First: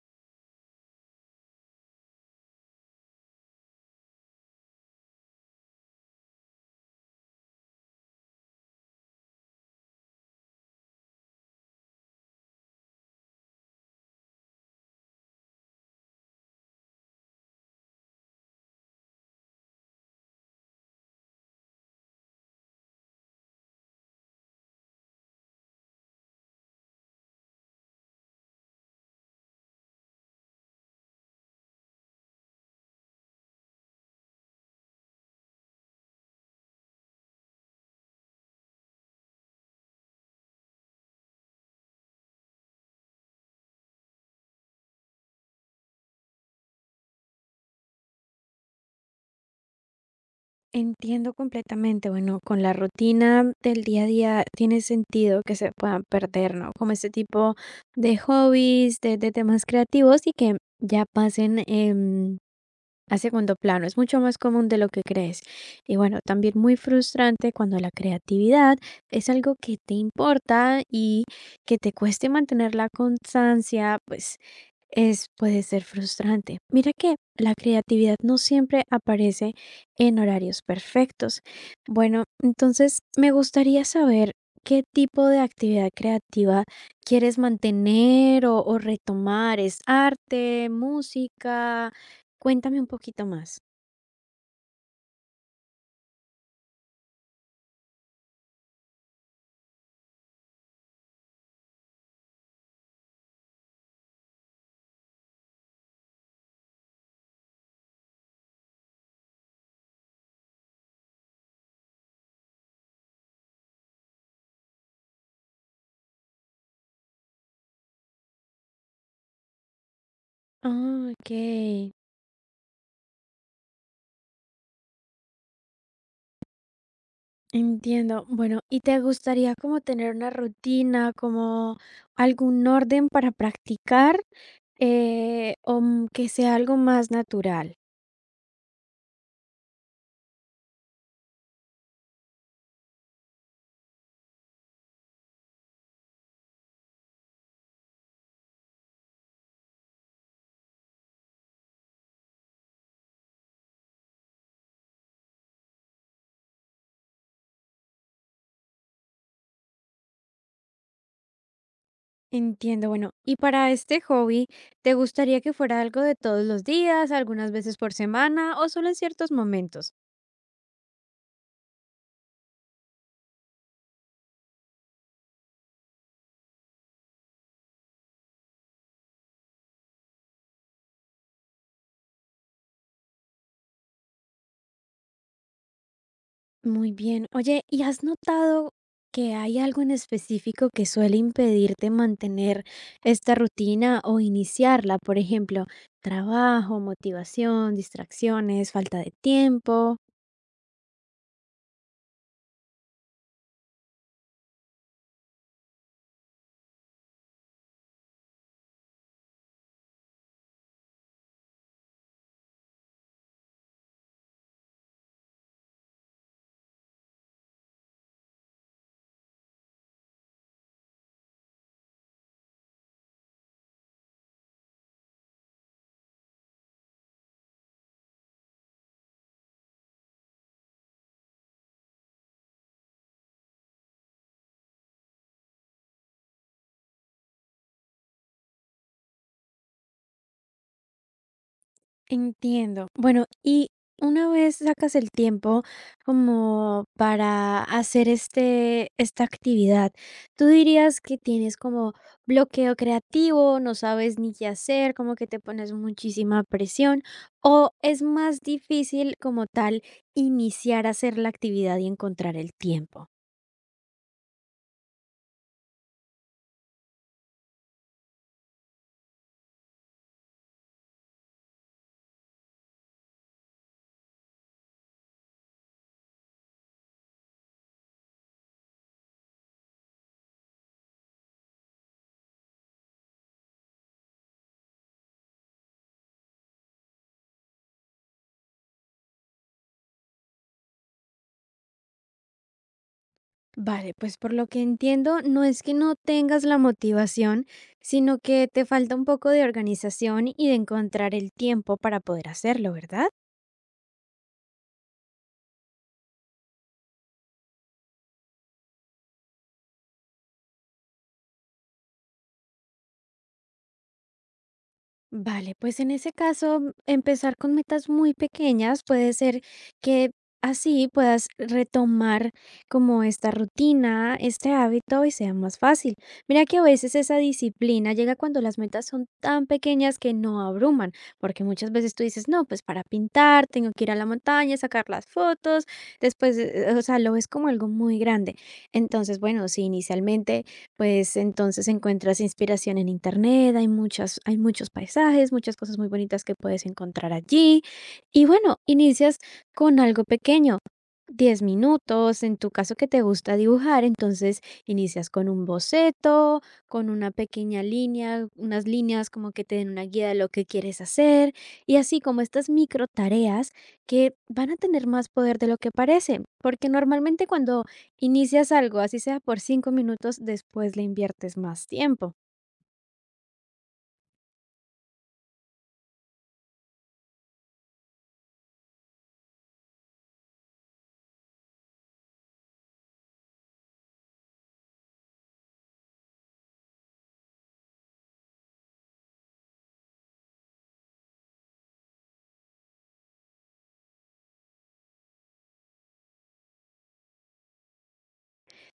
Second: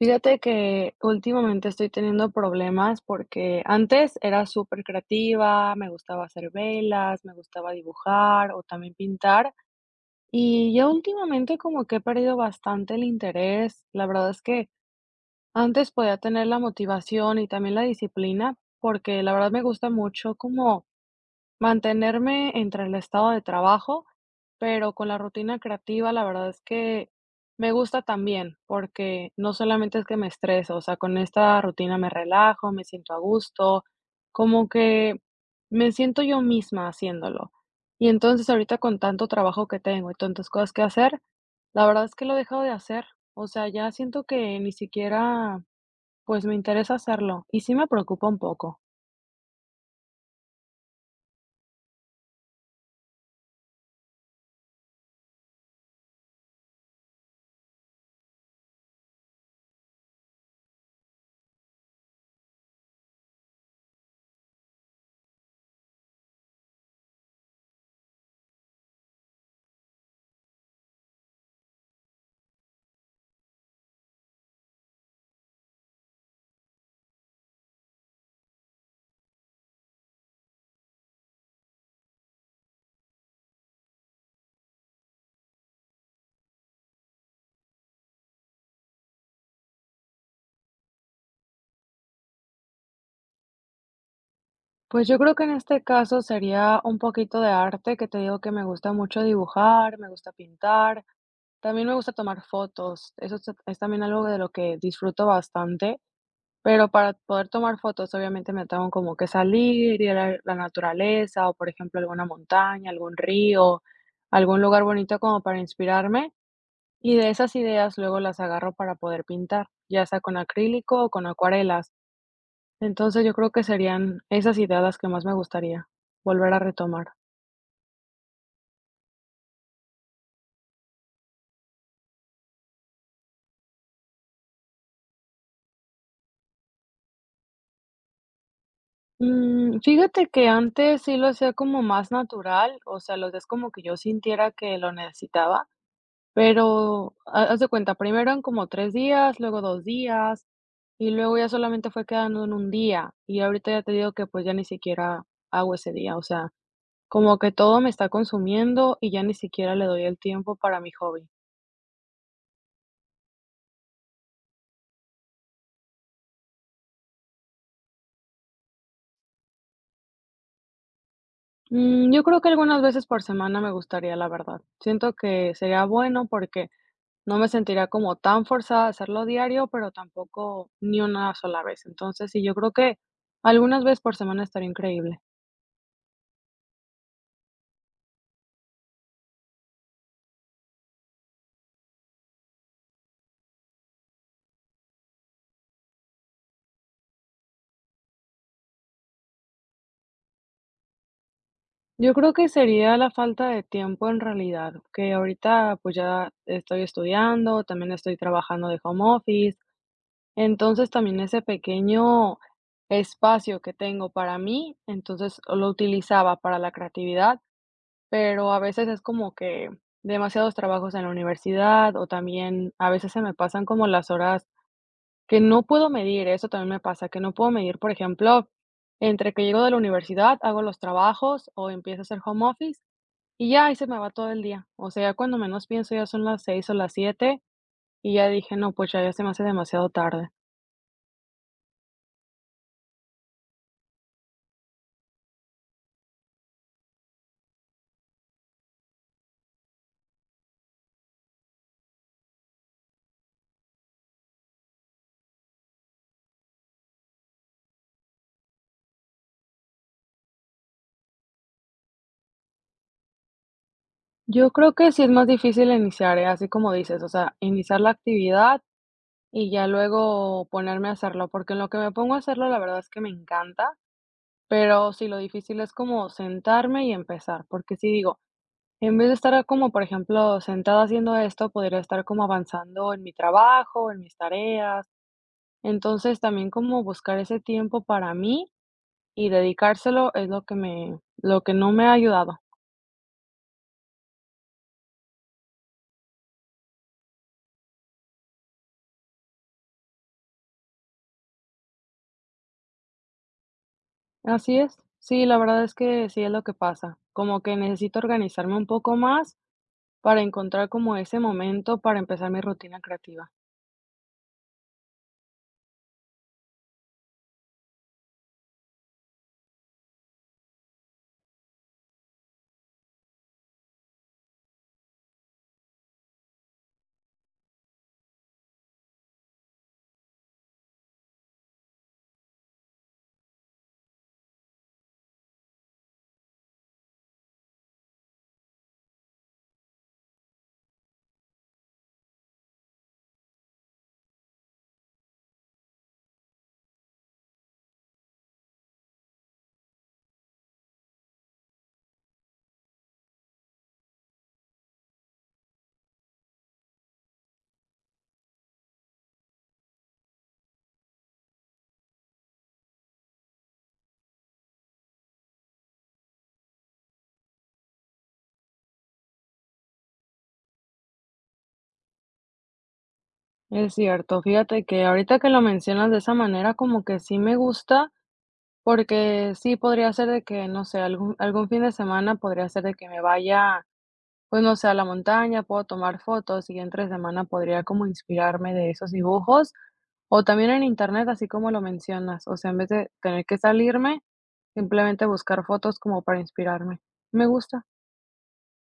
Fíjate que últimamente estoy teniendo problemas porque antes era súper creativa, me gustaba hacer velas, me gustaba dibujar o también pintar, y ya últimamente como que he perdido bastante el interés. La verdad es que antes podía tener la motivación y también la disciplina, porque la verdad me gusta mucho como mantenerme entre el estado de trabajo, pero con la rutina creativa, la verdad es que me gusta también, porque no solamente es que me estreso, o sea, con esta rutina me relajo, me siento a gusto, como que me siento yo misma haciéndolo. Y entonces ahorita con tanto trabajo que tengo y tantas cosas que hacer, la verdad es que lo he dejado de hacer. O sea, ya siento que ni siquiera, pues, me interesa hacerlo y sí me preocupa un poco. Entiendo completamente, bueno, con la rutina del día a día tiene sentido que se puedan perder, ¿no? Como ese tipo de hobbies, de temas creativos y que ya pasen a segundo plano. Es mucho más común de lo que crees. Y bueno, también muy frustrante cuando la creatividad es algo que te importa y que te cueste mantener la constancia, pues es, puede ser frustrante. Mira que la creatividad no siempre aparece en horarios perfectos. Bueno, entonces me gustaría saber qué tipo de actividad creativa quieres mantener o retomar. ¿Es arte, música? Cuéntame un poquito más. Pues yo creo que en este caso sería un poquito de arte, que te digo que me gusta mucho dibujar, me gusta pintar, también me gusta tomar fotos, es también algo de lo que disfruto bastante, pero para poder tomar fotos obviamente me tengo como que salir, ir a la naturaleza o por ejemplo alguna montaña, algún río, algún lugar bonito como para inspirarme, y de esas ideas luego las agarro para poder pintar, ya sea con acrílico o Ah, con ok. acuarelas. Entonces, yo creo que serían esas ideas las que más me gustaría volver a retomar. Entiendo. Bueno, ¿y te gustaría como tener una rutina, como algún orden para practicar, o que sea algo más natural? Fíjate que antes sí lo hacía como más natural, o sea, lo hacía como que yo sintiera que lo necesitaba, pero haz de cuenta, primero eran como tres días, luego dos días, y luego ya solamente fue quedando en un día, y ahorita ya te digo que pues ya ni siquiera hago ese día, o sea, como que todo me está consumiendo y ya ni siquiera le doy el tiempo para mi hobby. Entiendo. Bueno, y para este hobby, ¿te gustaría que fuera algo de todos los días, algunas veces por semana o solo en ciertos momentos? Yo creo que algunas veces por semana me gustaría, la verdad. Siento que sería bueno porque no me sentiría como tan forzada a hacerlo diario, pero tampoco ni una sola vez. Entonces, sí, yo creo que algunas veces por semana estaría increíble. Muy bien. Oye, ¿y has notado que hay algo en específico que suele impedirte mantener esta rutina o iniciarla? Por ejemplo, trabajo, motivación, distracciones, falta de tiempo. Yo creo que sería la falta de tiempo en realidad, que ahorita pues ya estoy estudiando, también estoy trabajando de home office, entonces también ese pequeño espacio que tengo para mí, entonces lo utilizaba para la creatividad, pero a veces es como que demasiados trabajos en la universidad o también a veces se me pasan como las horas que no puedo medir, eso también me pasa, que no puedo medir, por ejemplo, entre que llego de la universidad, hago los trabajos o empiezo a hacer home office, y ya ahí se me va todo el día. O sea, ya cuando menos pienso ya son las 6 o las 7 y ya dije, no, pues ya, ya se me hace demasiado tarde. Entiendo. Bueno, y una vez sacas el tiempo como para hacer este, esta actividad, ¿tú dirías que tienes como bloqueo creativo, no sabes ni qué hacer, como que te pones muchísima presión, o es más difícil como tal iniciar a hacer la actividad y encontrar el tiempo? Yo creo que sí es más difícil iniciar, ¿eh?, así como dices, o sea, iniciar la actividad y ya luego ponerme a hacerlo, porque en lo que me pongo a hacerlo, la verdad es que me encanta, pero sí, lo difícil es como sentarme y empezar, porque si digo, en vez de estar como, por ejemplo, sentada haciendo esto, podría estar como avanzando en mi trabajo, en mis tareas. Entonces, también como buscar ese tiempo para mí y dedicárselo es lo que no me ha ayudado. Vale, pues por lo que entiendo, no es que no tengas la motivación, sino que te falta un poco de organización y de encontrar el tiempo para poder hacerlo, ¿verdad? Así es. Sí, la verdad es que sí es lo que pasa, como que necesito organizarme un poco más para encontrar como ese momento para empezar mi rutina creativa. Vale, pues en ese caso, empezar con metas muy pequeñas puede ser que así puedas retomar como esta rutina, este hábito y sea más fácil. Mira que a veces esa disciplina llega cuando las metas son tan pequeñas que no abruman, porque muchas veces tú dices, no, pues para pintar tengo que ir a la montaña, sacar las fotos, después, o sea, lo ves como algo muy grande. Entonces, bueno, si inicialmente pues entonces encuentras inspiración en internet, hay muchas, hay muchos paisajes, muchas cosas muy bonitas que puedes encontrar allí. Y bueno, inicias con algo pequeño, 10 minutos, en tu caso que te gusta dibujar, entonces inicias con un boceto, con una pequeña línea, unas líneas como que te den una guía de lo que quieres hacer, y así como estas micro tareas que van a tener más poder de lo que parece, porque normalmente cuando inicias algo, así sea por 5 minutos, después le inviertes más tiempo. Es cierto, fíjate que ahorita que lo mencionas de esa manera, como que sí me gusta, porque sí podría ser de que, no sé, algún fin de semana podría ser de que me vaya, pues no sé, a la montaña, puedo tomar fotos y entre semana podría como inspirarme de esos dibujos o también en internet, así como lo mencionas, o sea, en vez de tener que salirme, simplemente buscar fotos como para inspirarme. Me gusta.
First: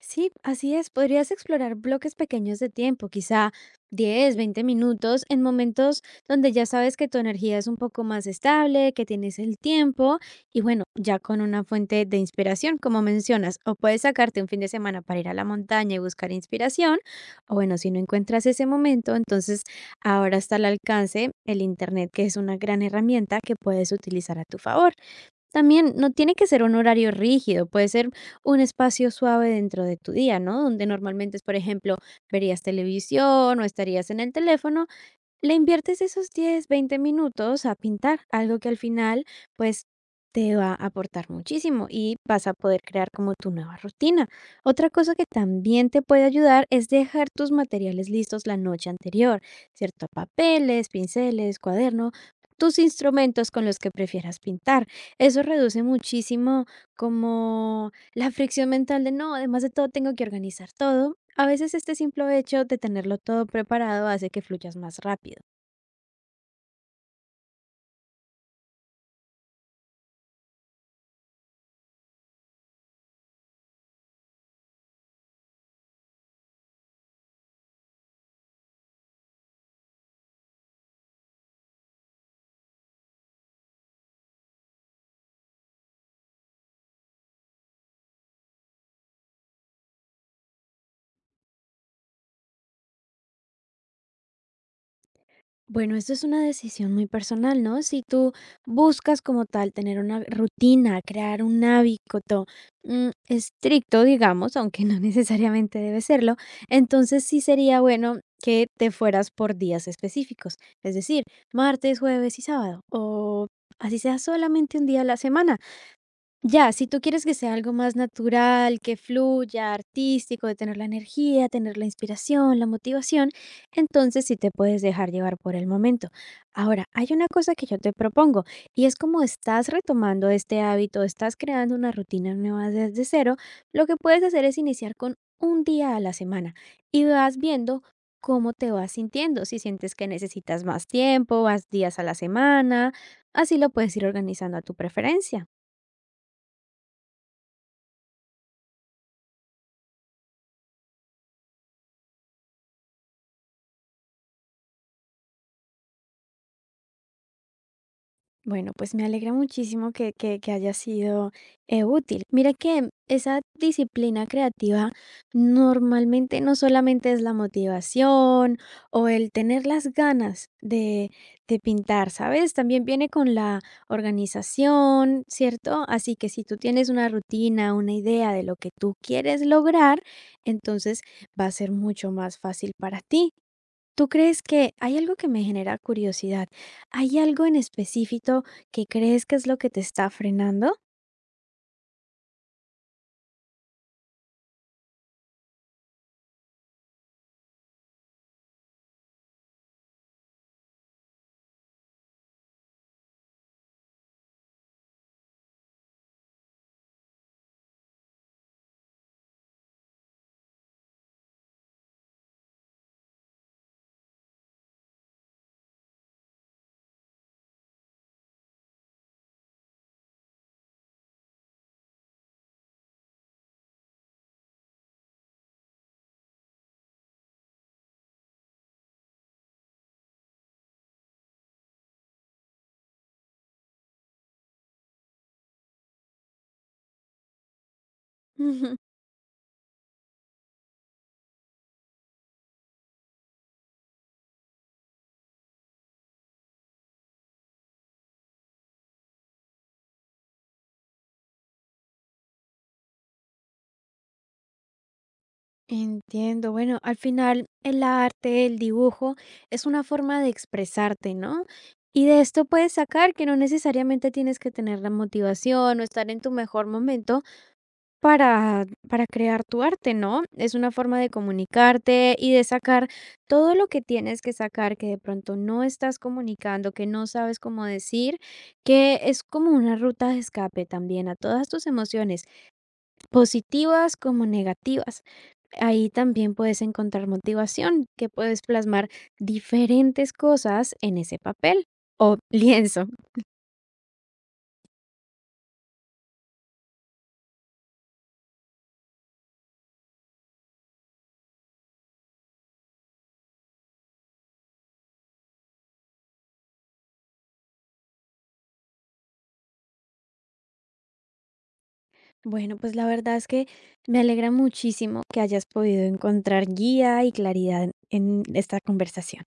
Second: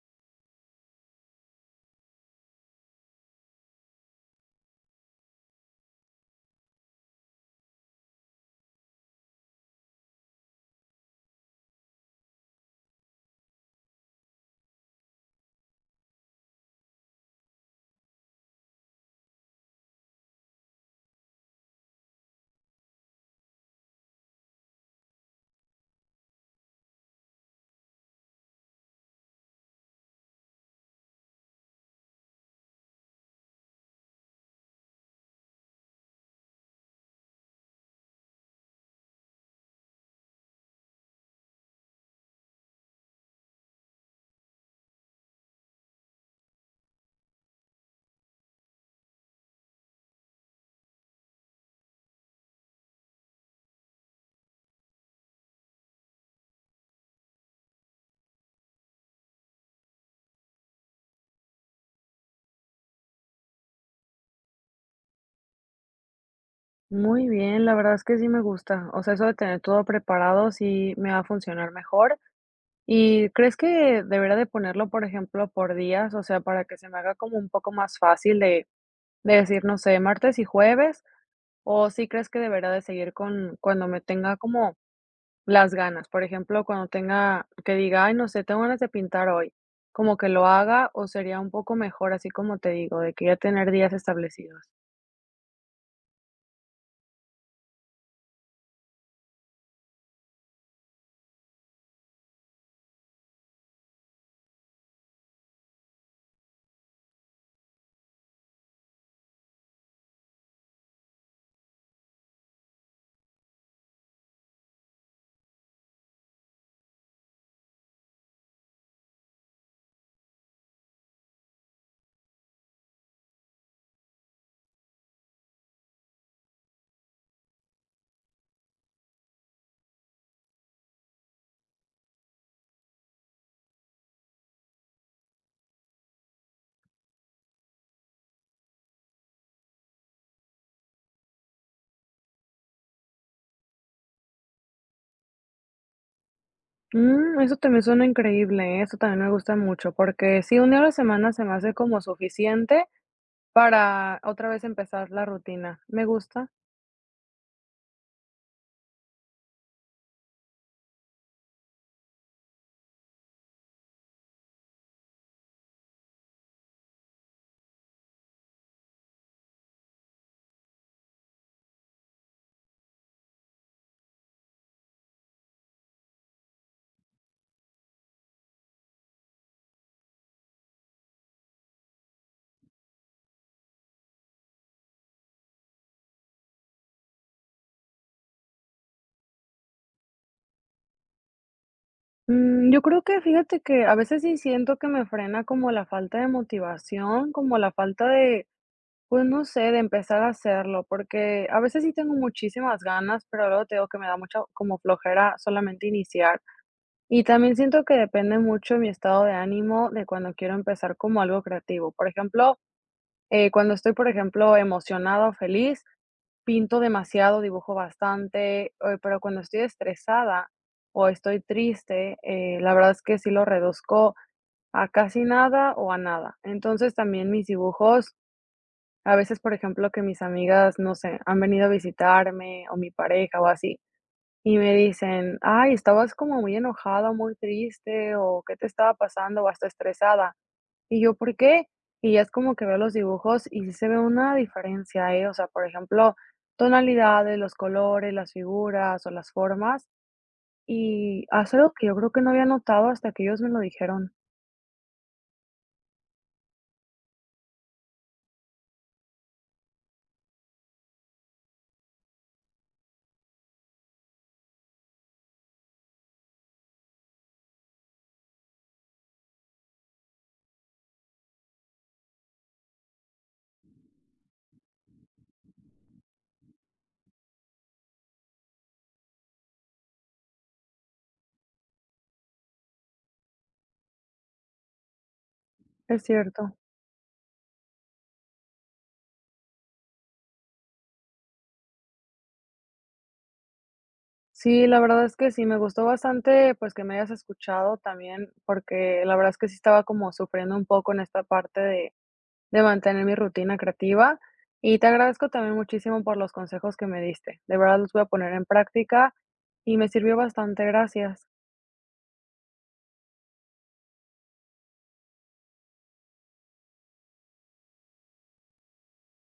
Sí, así es, podrías explorar bloques pequeños de tiempo, quizá 10, 20 minutos, en momentos donde ya sabes que tu energía es un poco más estable, que tienes el tiempo y bueno, ya con una fuente de inspiración, como mencionas, o puedes sacarte un fin de semana para ir a la montaña y buscar inspiración, o bueno, si no encuentras ese momento, entonces ahora está al alcance el Internet, que es una gran herramienta que puedes utilizar a tu favor. También no tiene que ser un horario rígido, puede ser un espacio suave dentro de tu día, ¿no? Donde normalmente es, por ejemplo, verías televisión o estarías en el teléfono le inviertes esos 10, 20 minutos a pintar, algo que al final, pues, te va a aportar muchísimo y vas a poder crear como tu nueva rutina. Otra cosa que también te puede ayudar es dejar tus materiales listos la noche anterior, ¿cierto? Papeles, pinceles, cuaderno, tus instrumentos con los que prefieras pintar. Eso reduce muchísimo como la fricción mental de no, además de todo tengo que organizar todo. A veces este simple hecho de tenerlo todo preparado hace que fluyas más rápido. Muy bien, la verdad es que sí me gusta. O sea, eso de tener todo preparado sí me va a funcionar mejor. ¿Y crees que debería de ponerlo, por ejemplo, por días? O sea, para que se me haga como un poco más fácil de decir, no sé, martes y jueves, o sí crees que debería de seguir con cuando me tenga como las ganas. Por ejemplo, cuando tenga que diga, ay, no sé, tengo ganas de pintar hoy, como que lo haga, o sería un poco mejor, así como te digo, de que ya tener días establecidos. Bueno, esto es una decisión muy personal, ¿no? Si tú buscas como tal tener una rutina, crear un hábito estricto, digamos, aunque no necesariamente debe serlo, entonces sí sería bueno que te fueras por días específicos, es decir, martes, jueves y sábado, o así sea solamente un día a la semana. Ya, si tú quieres que sea algo más natural, que fluya, artístico, de tener la energía, tener la inspiración, la motivación, entonces sí te puedes dejar llevar por el momento. Ahora, hay una cosa que yo te propongo y es como estás retomando este hábito, estás creando una rutina nueva desde cero, lo que puedes hacer es iniciar con un día a la semana y vas viendo cómo te vas sintiendo, si sientes que necesitas más tiempo, vas días a la semana, así lo puedes ir organizando a tu preferencia. Eso también suena increíble, ¿eh? Eso también me gusta mucho, porque sí, un día a la semana se me hace como suficiente para otra vez empezar la rutina. Me gusta. Bueno, pues me alegra muchísimo que haya sido útil. Mira que esa disciplina creativa normalmente no solamente es la motivación o el tener las ganas de pintar, ¿sabes? También viene con la organización, ¿cierto? Así que si tú tienes una rutina, una idea de lo que tú quieres lograr, entonces va a ser mucho más fácil para ti. ¿Tú crees que hay algo que me genera curiosidad? ¿Hay algo en específico que crees que es lo que te está frenando? Yo creo que fíjate que a veces sí siento que me frena como la falta de motivación, como la falta de, pues no sé, de empezar a hacerlo, porque a veces sí tengo muchísimas ganas, pero luego te digo que me da mucha como flojera solamente iniciar. Y también siento que depende mucho mi estado de ánimo de cuando quiero empezar como algo creativo. Por ejemplo, cuando estoy, por ejemplo, emocionada o feliz, pinto demasiado, dibujo bastante, pero cuando estoy estresada o estoy triste, la verdad es que sí lo reduzco a casi nada o a nada. Entonces también mis dibujos, a veces, por ejemplo, que mis amigas, no sé, han venido a visitarme o mi pareja o así, y me dicen, ay, estabas como muy enojada, muy triste, o qué te Ujú. estaba pasando, o hasta estresada. Y yo, ¿por qué? Y ya es como que veo los dibujos y sí se ve una diferencia, ¿eh? O sea, por ejemplo, tonalidades, los colores, las figuras o las formas. Y hace algo que yo creo que no había notado hasta que ellos me lo dijeron. Entiendo. Bueno, al final el arte, el dibujo, es una forma de expresarte, ¿no? Y de esto puedes sacar que no necesariamente tienes que tener la motivación o estar en tu mejor momento para crear tu arte, ¿no? Es una forma de comunicarte y de sacar todo lo que tienes que sacar, que de pronto no estás comunicando, que no sabes cómo decir, que es como una ruta de escape también a todas tus emociones, positivas como negativas. Ahí Es también cierto. puedes encontrar motivación, que puedes plasmar diferentes cosas en ese papel o lienzo. Sí, la verdad es que sí, me gustó bastante, pues, que me hayas escuchado también, porque la verdad es que sí estaba como sufriendo un poco en esta parte de mantener mi rutina creativa. Y te agradezco también muchísimo por los consejos que me diste. De verdad los voy a poner en práctica y me sirvió bastante. Gracias. Bueno, pues la verdad es que me alegra muchísimo que hayas podido encontrar guía y claridad en esta conversación.